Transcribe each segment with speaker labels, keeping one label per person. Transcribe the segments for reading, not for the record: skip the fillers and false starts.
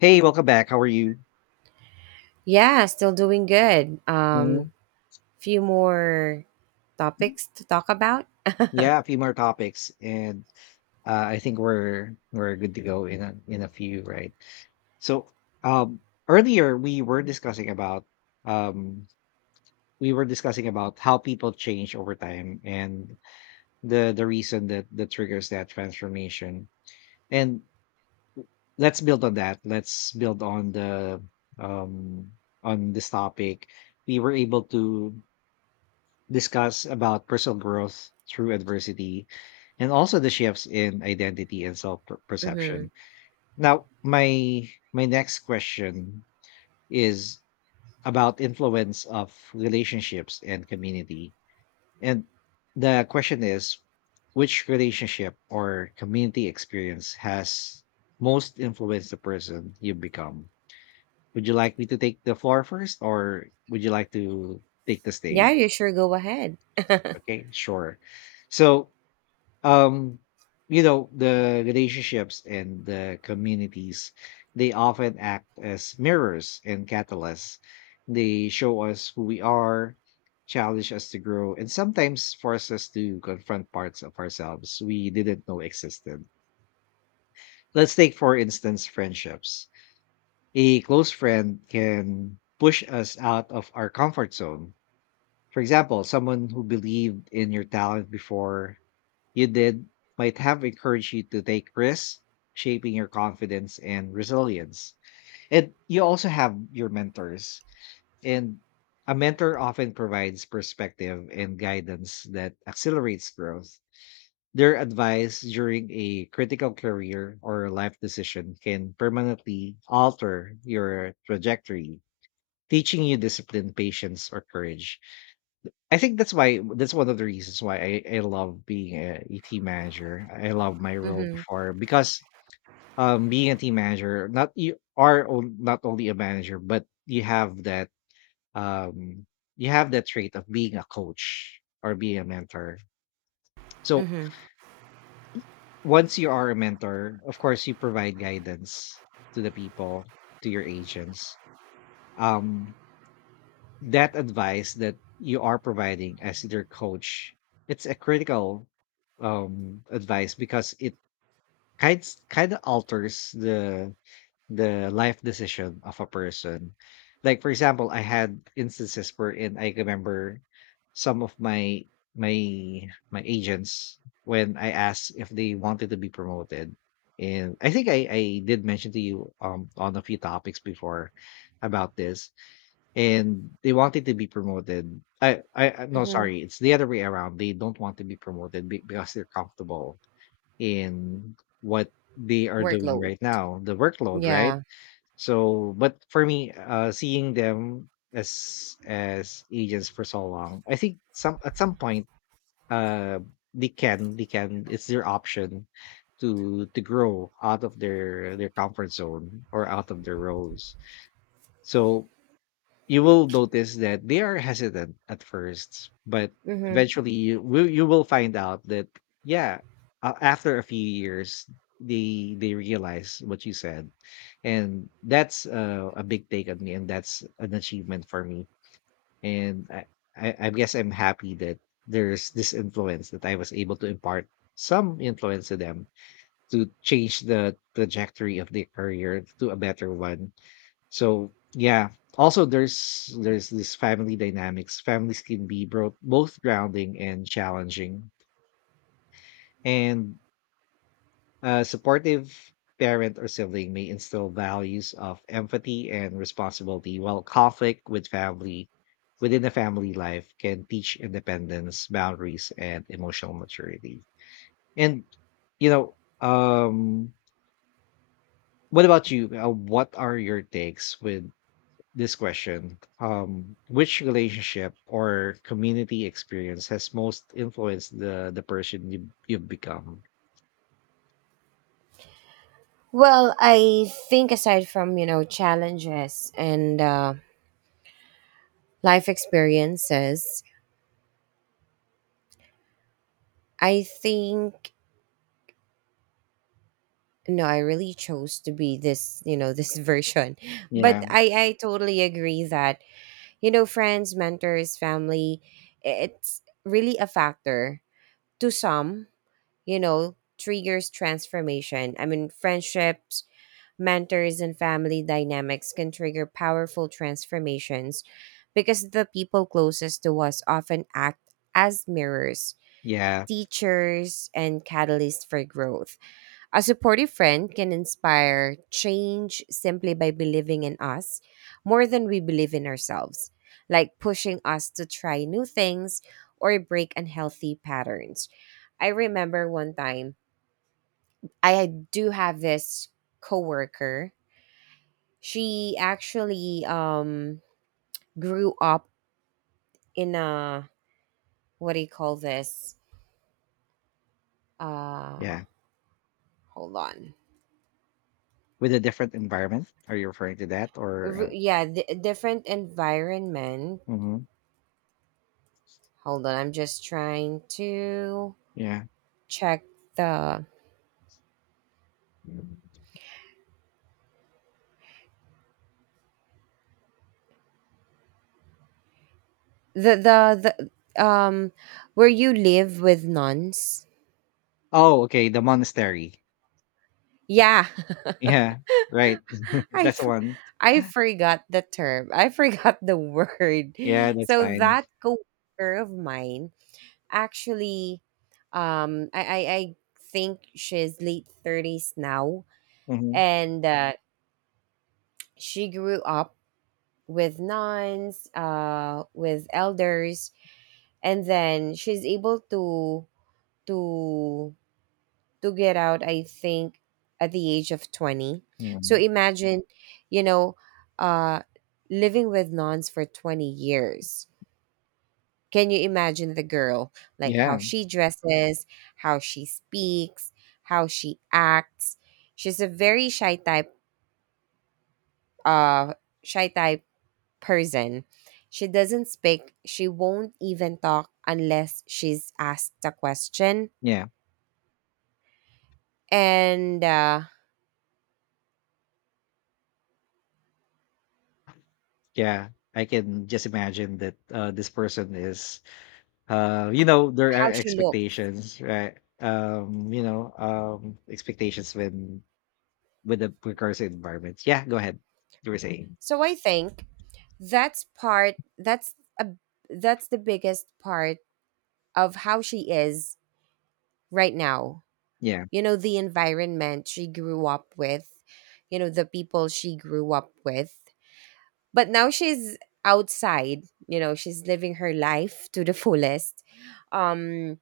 Speaker 1: Hey, welcome back. How are you?
Speaker 2: Yeah, still doing good.
Speaker 1: Mhm.
Speaker 2: Few more topics to talk about.
Speaker 1: Yeah, a few more topics, and I think we're good to go in a few, right? So, um, earlier um, we were discussing about how people change over time, and the reason that triggers that transformation. And let's build on that. Let's build on the um on this topic. We were able to discuss about personal growth through adversity, and also the shifts in identity and
Speaker 2: Mm-hmm.
Speaker 1: self-perception. Now, my next question is about influence of relationships and community. And the question is, which relationship or community experience has most influenced the person you become? Would you like me to take the floor first, or would you like to take the
Speaker 2: Yeah,
Speaker 1: stage?
Speaker 2: you sure, go ahead.
Speaker 1: Okay, sure. So um the relationships and the communities, they often act as mirrors and catalysts. They show us who we are, challenge us to grow, and sometimes force us to confront parts of ourselves we didn't know existed. Let's take, for instance, friendships. A close friend can push us out of our comfort zone. For example, someone who believed in your talent before you did might have encouraged you to take risks, shaping your confidence and resilience. And you also have your mentors. And a mentor often provides perspective and guidance that accelerates growth. Their advice during a critical career or life decision can permanently alter your trajectory, teaching you discipline, patience, or courage. I think that's one of the reasons why I love being a team manager. I love my role
Speaker 2: Mm-hmm.
Speaker 1: before because being a team manager, not only a manager, but you have um that trait of being a coach or being a mentor. So
Speaker 2: Mm-hmm.
Speaker 1: once you are a mentor, of course you provide guidance to the people, to your agents. Um that advice that you are providing as their coach, it's a critical advice, because it kind kind of alters the life decision of a person. Like, for example, I had instances where in I remember some of my agents, when I asked if they wanted to be promoted. And I think I did mention to you on a few topics before about this. And they wanted to be promoted. No,
Speaker 2: Mm-hmm.
Speaker 1: sorry, it's the other way around. They don't want to be promoted because they're comfortable in what they are doing
Speaker 2: Workload.
Speaker 1: right now, the workload, right?
Speaker 2: Yeah.
Speaker 1: So, but for me, seeing them as agents for so long, I think some at some point, uh, they can. It's their option to grow out of their comfort zone or out of their roles. So you will notice that they are hesitant at first, but
Speaker 2: Mm-hmm.
Speaker 1: eventually you will find out that, yeah, after a few years they realize what you said. And that's, a big take on me, and that's an achievement for me. And I guess I'm happy that there's this influence, that I was able to impart some influence to them, to change the trajectory of their career to a better one. So yeah. Also, there's this family dynamics. Families can be both grounding and challenging. And a supportive parent or sibling may instill values of empathy and responsibility, while conflict within the family life can teach independence, boundaries, and emotional maturity. And you know, um what about you? What are your takes with this question? Which relationship or community experience has most influenced the person you've become?
Speaker 2: Well, I think aside from, you know, challenges and life experiences, I think no, I really chose to be this, you know, this version. But
Speaker 1: Yeah,
Speaker 2: I totally agree that, you know, friends, mentors, family, it's really a factor to some, you know, triggers transformation. I mean, friendships, mentors, and family dynamics can trigger powerful transformations because the people closest to us often act as mirrors,
Speaker 1: yeah,
Speaker 2: teachers, and catalysts for growth. A supportive friend can inspire change simply by believing in us more than we believe in ourselves, like pushing us to try new things or break unhealthy patterns. I remember one time I do have this coworker. She actually grew up in a, what do you call this? Uh
Speaker 1: yeah.
Speaker 2: Hold on.
Speaker 1: With a different environment, are you referring to that, or?
Speaker 2: Yeah, different environment.
Speaker 1: Mhm.
Speaker 2: Hold on, I'm just trying to
Speaker 1: Yeah.
Speaker 2: check the the the, the where you live with nuns.
Speaker 1: Oh, okay. The monastery.
Speaker 2: Yeah.
Speaker 1: Yeah. Right.
Speaker 2: I
Speaker 1: That's the
Speaker 2: f-
Speaker 1: one.
Speaker 2: I forgot the term. I forgot the word.
Speaker 1: Yeah, that's
Speaker 2: So
Speaker 1: fine.
Speaker 2: that coworker of mine actually, I think she's late 30s now
Speaker 1: Hmm.
Speaker 2: and she grew up with nuns, uh, with elders, and then she's able to to to get out, I think, at the age of 20.
Speaker 1: Yeah.
Speaker 2: So imagine, you know, uh, living with nuns for 20 years. Can you imagine the girl, like how
Speaker 1: Yeah.
Speaker 2: she dresses, how she speaks, how she acts? She's a very shy type, uh shy type person. She doesn't speak, she won't even talk unless she's asked a question.
Speaker 1: Yeah.
Speaker 2: And
Speaker 1: Yeah. I can just imagine that, this person is, there
Speaker 2: how
Speaker 1: are
Speaker 2: she looks.
Speaker 1: expectations, right? Expectations when with the precarious environment. Yeah, go ahead. You were saying.
Speaker 2: So I think that's part, that's the biggest part of how she is right now.
Speaker 1: Yeah.
Speaker 2: You know, the environment she grew up with, you know, the people she grew up with. But now she's outside, you know, she's living her life to the fullest. Um,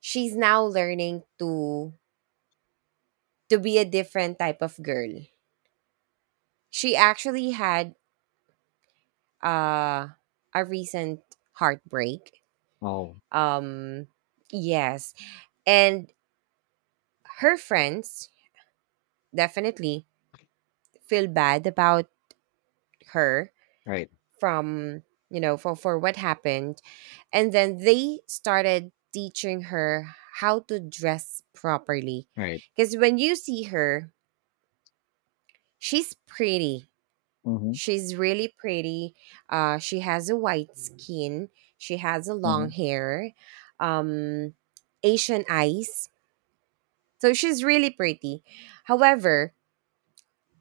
Speaker 2: she's now learning to be a different type of girl. She actually had, uh a recent heartbreak.
Speaker 1: Oh,
Speaker 2: Um, yes. And her friends definitely feel bad about her
Speaker 1: right,
Speaker 2: from, you know, for what happened, and then they started teaching her how to dress properly,
Speaker 1: right.
Speaker 2: because when you see her, she's pretty.
Speaker 1: Mm-hmm,
Speaker 2: She's really pretty. She has a white skin. She has a long
Speaker 1: mm-hmm.
Speaker 2: hair, um, Asian eyes. So she's really pretty. However,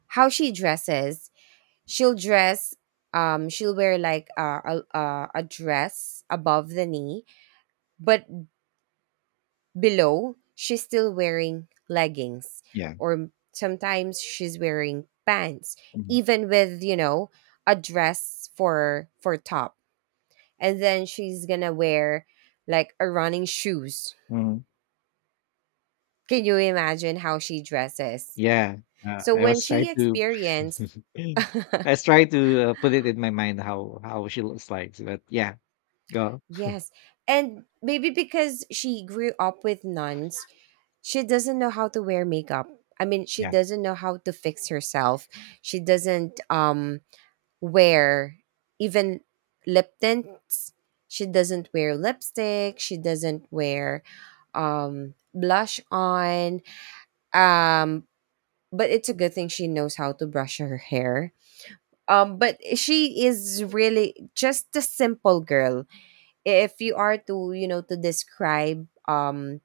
Speaker 2: how she dresses, she'll dress. She'll wear like a a dress above the knee, but below she's still wearing leggings,
Speaker 1: Yeah,
Speaker 2: or sometimes she's wearing pants,
Speaker 1: mm-hmm.
Speaker 2: even with, you know, a dress for top, and then she's gonna wear like a running shoes.
Speaker 1: Hmm.
Speaker 2: Can you imagine how she dresses?
Speaker 1: Yeah.
Speaker 2: So
Speaker 1: I
Speaker 2: when
Speaker 1: was trying
Speaker 2: she
Speaker 1: to
Speaker 2: experienced,
Speaker 1: I was trying to, put it in my mind how she looks like, but yeah. Go.
Speaker 2: yes, and maybe because she grew up with nuns, she doesn't know how to wear makeup. I mean, she
Speaker 1: Yeah,
Speaker 2: doesn't know how to fix herself. She doesn't wear even lip tints. She doesn't wear lipstick. She doesn't wear, um, blush on, um but it's a good thing she knows how to brush her hair. But she is really just a simple girl. If you are to, you know, to describe, um,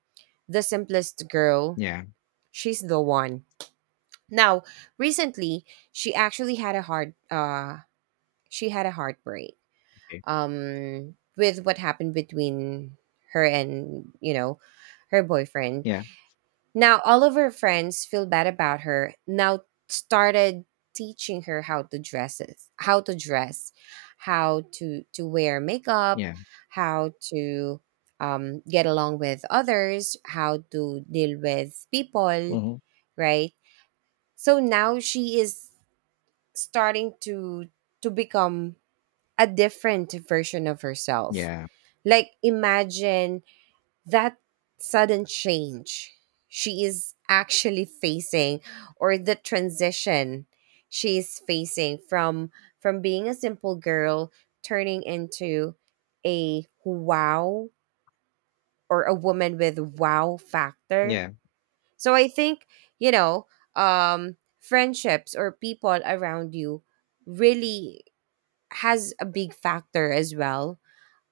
Speaker 2: the simplest girl,
Speaker 1: yeah.
Speaker 2: she's the one. Now, recently, she actually had a heart she had a heartbreak.
Speaker 1: Okay.
Speaker 2: Um, with what happened between her and, you know, her boyfriend.
Speaker 1: Yeah,
Speaker 2: Now, all of her friends feel bad about her. Now started teaching her how to dress, how to wear makeup,
Speaker 1: yeah.
Speaker 2: how to, get along with others, how to deal with people,
Speaker 1: Mm-hmm.
Speaker 2: right? So now she is starting to become a different version of herself.
Speaker 1: Yeah,
Speaker 2: Like imagine that sudden change she is actually facing, or the transition she is facing, from being a simple girl, turning into a wow, or a woman with wow factor.
Speaker 1: yeah.
Speaker 2: So I think, you know, um, friendships or people around you really has a big factor as well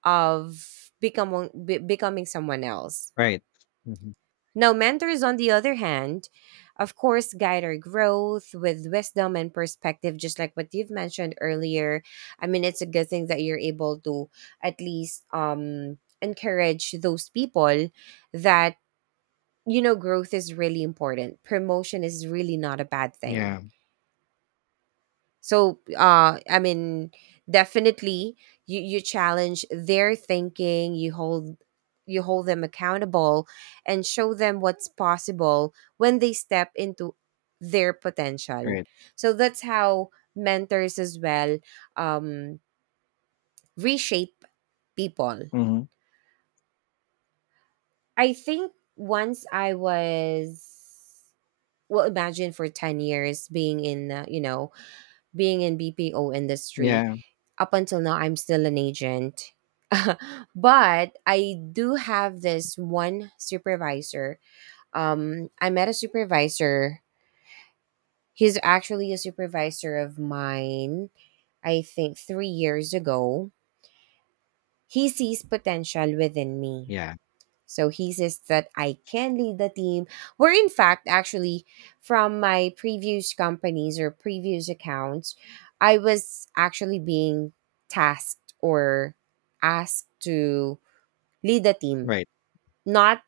Speaker 2: of becoming someone else.
Speaker 1: Right. Mm-hmm.
Speaker 2: Now, mentors, on the other hand, of course, guide our growth with wisdom and perspective, just like what you've mentioned earlier. I mean, it's a good thing that you're able to at least, encourage those people that, you know, growth is really important. Promotion is really not a bad thing.
Speaker 1: Yeah.
Speaker 2: So I mean, definitely, you challenge their thinking, you hold them accountable and show them what's possible when they step into their potential.
Speaker 1: Right.
Speaker 2: So that's how mentors as well, um, reshape people.
Speaker 1: Mm-hmm.
Speaker 2: I think once I was, well, imagine for 10 years being in, you know, being in BPO industry.
Speaker 1: Yeah,
Speaker 2: Up until now, I'm still an agent. But I do have this one supervisor. I met a supervisor. He's actually a supervisor of mine, I think 3 years ago. He sees potential within me.
Speaker 1: yeah.
Speaker 2: So he says that I can lead the team. Where in fact, actually, from my previous companies or previous accounts, I was actually being tasked or asked to lead the team.
Speaker 1: Right.
Speaker 2: Not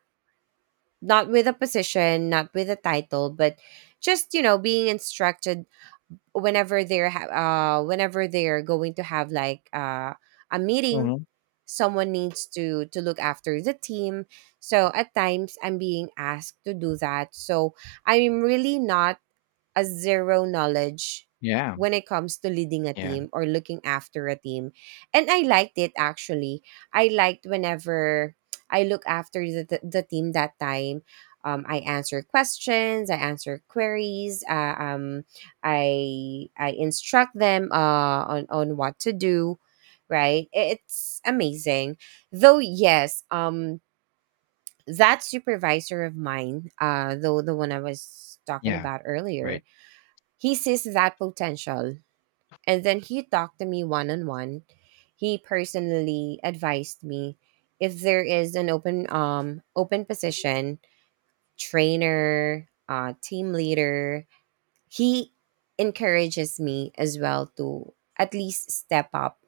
Speaker 2: not with a position, not with a title, but just, you know, being instructed whenever they're whenever they're going to have like, uh, a meeting,
Speaker 1: Mhm.
Speaker 2: someone needs to look after the team. So at times I'm being asked to do that, so I'm really not a zero knowledge
Speaker 1: Yeah,
Speaker 2: when it comes to leading a
Speaker 1: yeah,
Speaker 2: team or looking after a team. And I liked it actually. I liked whenever I look after the team that time. I answer questions, I answer queries, I instruct them, on what to do, right? It's amazing. Though yes, that supervisor of mine, though, the one I was talking
Speaker 1: yeah,
Speaker 2: about earlier,
Speaker 1: right,
Speaker 2: he sees that potential. And then he talked to me one on one. He personally advised me if there is an open open position, trainer, team leader, he encourages me as well to at least step up.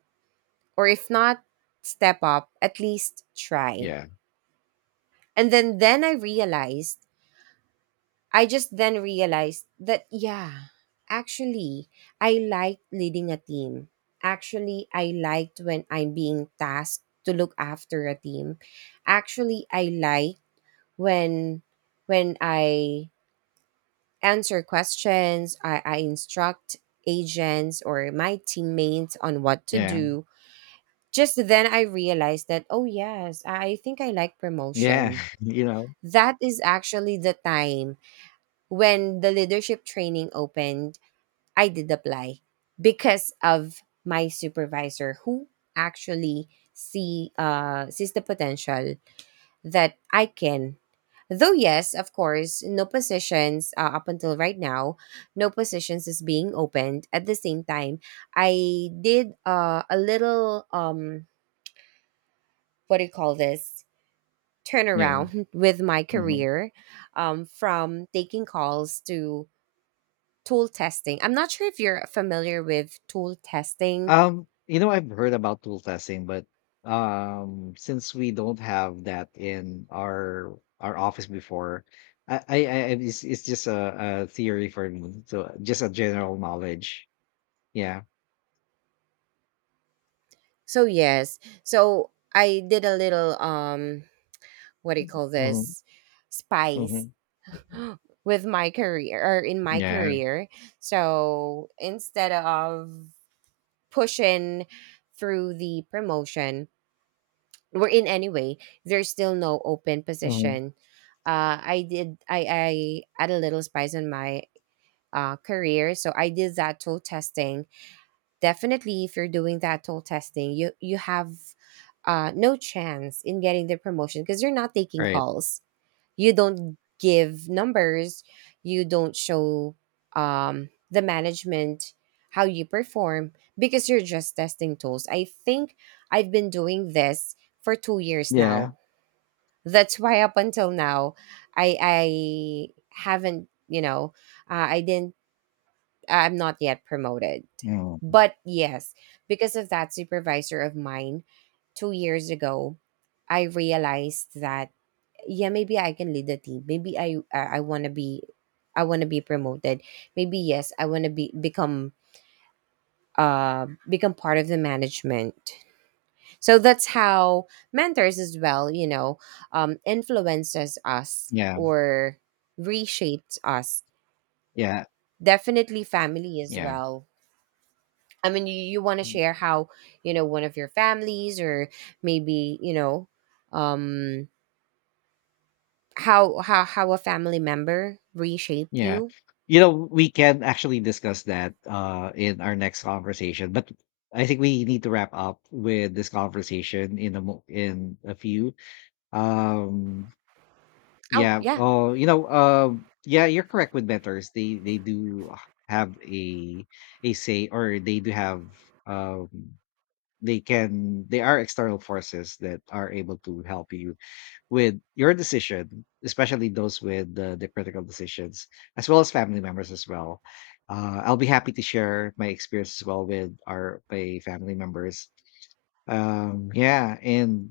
Speaker 2: Or if not step up, at least try.
Speaker 1: yeah,
Speaker 2: And then I realized, I just then realized that, yeah, actually, I liked leading a team. Actually, I liked when I'm being tasked to look after a team. Actually, I like when I answer questions, I instruct agents or my teammates on what to
Speaker 1: yeah,
Speaker 2: do. Just then I realized that, oh yes, I think I like
Speaker 1: yeah,
Speaker 2: promotion.
Speaker 1: you know,
Speaker 2: That is actually the time when the leadership training opened. I did apply because of my supervisor who actually sees the potential that I can. Though yes, of course, no positions, up until right now, no positions is being opened. At the same time, I did, a little, um, what do you call this,
Speaker 1: yeah,
Speaker 2: turnaround, with my
Speaker 1: mhm.
Speaker 2: career, from taking calls to tool testing. I'm not sure if you're familiar with tool testing.
Speaker 1: I've heard about tool testing, but, since we don't have that in our office before, I it's just a theory for me, so just a general knowledge. Yeah.
Speaker 2: So yes, so I did a little, um, what do you call
Speaker 1: Mhm,
Speaker 2: this, spice
Speaker 1: mhm.
Speaker 2: with my career, or in my
Speaker 1: Yeah.
Speaker 2: career. So instead of pushing through the promotion, we're in anyway, there's still no open
Speaker 1: Mhm.
Speaker 2: position. I did, I add a little spice in my, uh, career, so I did that tool testing. Definitely, if you're doing that toll testing, you have, no chance in getting the promotion because you're not taking
Speaker 1: Right.
Speaker 2: calls. You don't give numbers. You don't show, the management how you perform because you're just testing tools. I think I've been doing this for 2 years
Speaker 1: Yeah.
Speaker 2: now. That's why up until now, I haven't, you know, I didn't, I'm not yet promoted.
Speaker 1: Mm.
Speaker 2: But yes, because of that supervisor of mine 2 years ago, I realized that yeah, maybe I can lead the team. Maybe I want to be, I want to be promoted. Maybe yes, I want to be become, become part of the management. So that's how mentors as well, you know, um, influences us
Speaker 1: Yeah,
Speaker 2: or reshapes us.
Speaker 1: yeah,
Speaker 2: Definitely family as
Speaker 1: yeah.
Speaker 2: well. I mean, you want to share how, you know, one of your families, or maybe, you know, um, how how a family member reshaped
Speaker 1: Yeah.
Speaker 2: you?
Speaker 1: We can actually discuss that in our next conversation, but I think we need to wrap up with this conversation in in a few. Um
Speaker 2: Oh,
Speaker 1: yeah.
Speaker 2: yeah.
Speaker 1: Oh, yeah, you're correct with mentors. They do have a say, or they do have um they can they are external forces that are able to help you with your decision, especially those with the critical decisions, as well as family members as well. I'll be happy to share my experience as well with our my family members. Yeah, and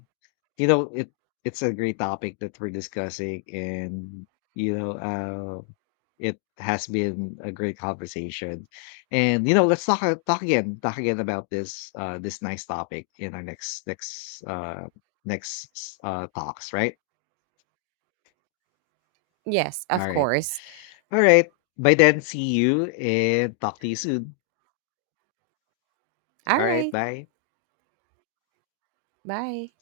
Speaker 1: you know it it's a great topic that we're discussing, and you know uh, it has been a great conversation. And let's talk again about this, this nice topic in our next talks, right?
Speaker 2: Yes,
Speaker 1: All
Speaker 2: of
Speaker 1: right.
Speaker 2: course.
Speaker 1: Alright. By then, see you and talk to you soon.
Speaker 2: All
Speaker 1: Alright,
Speaker 2: right.
Speaker 1: bye.
Speaker 2: Bye.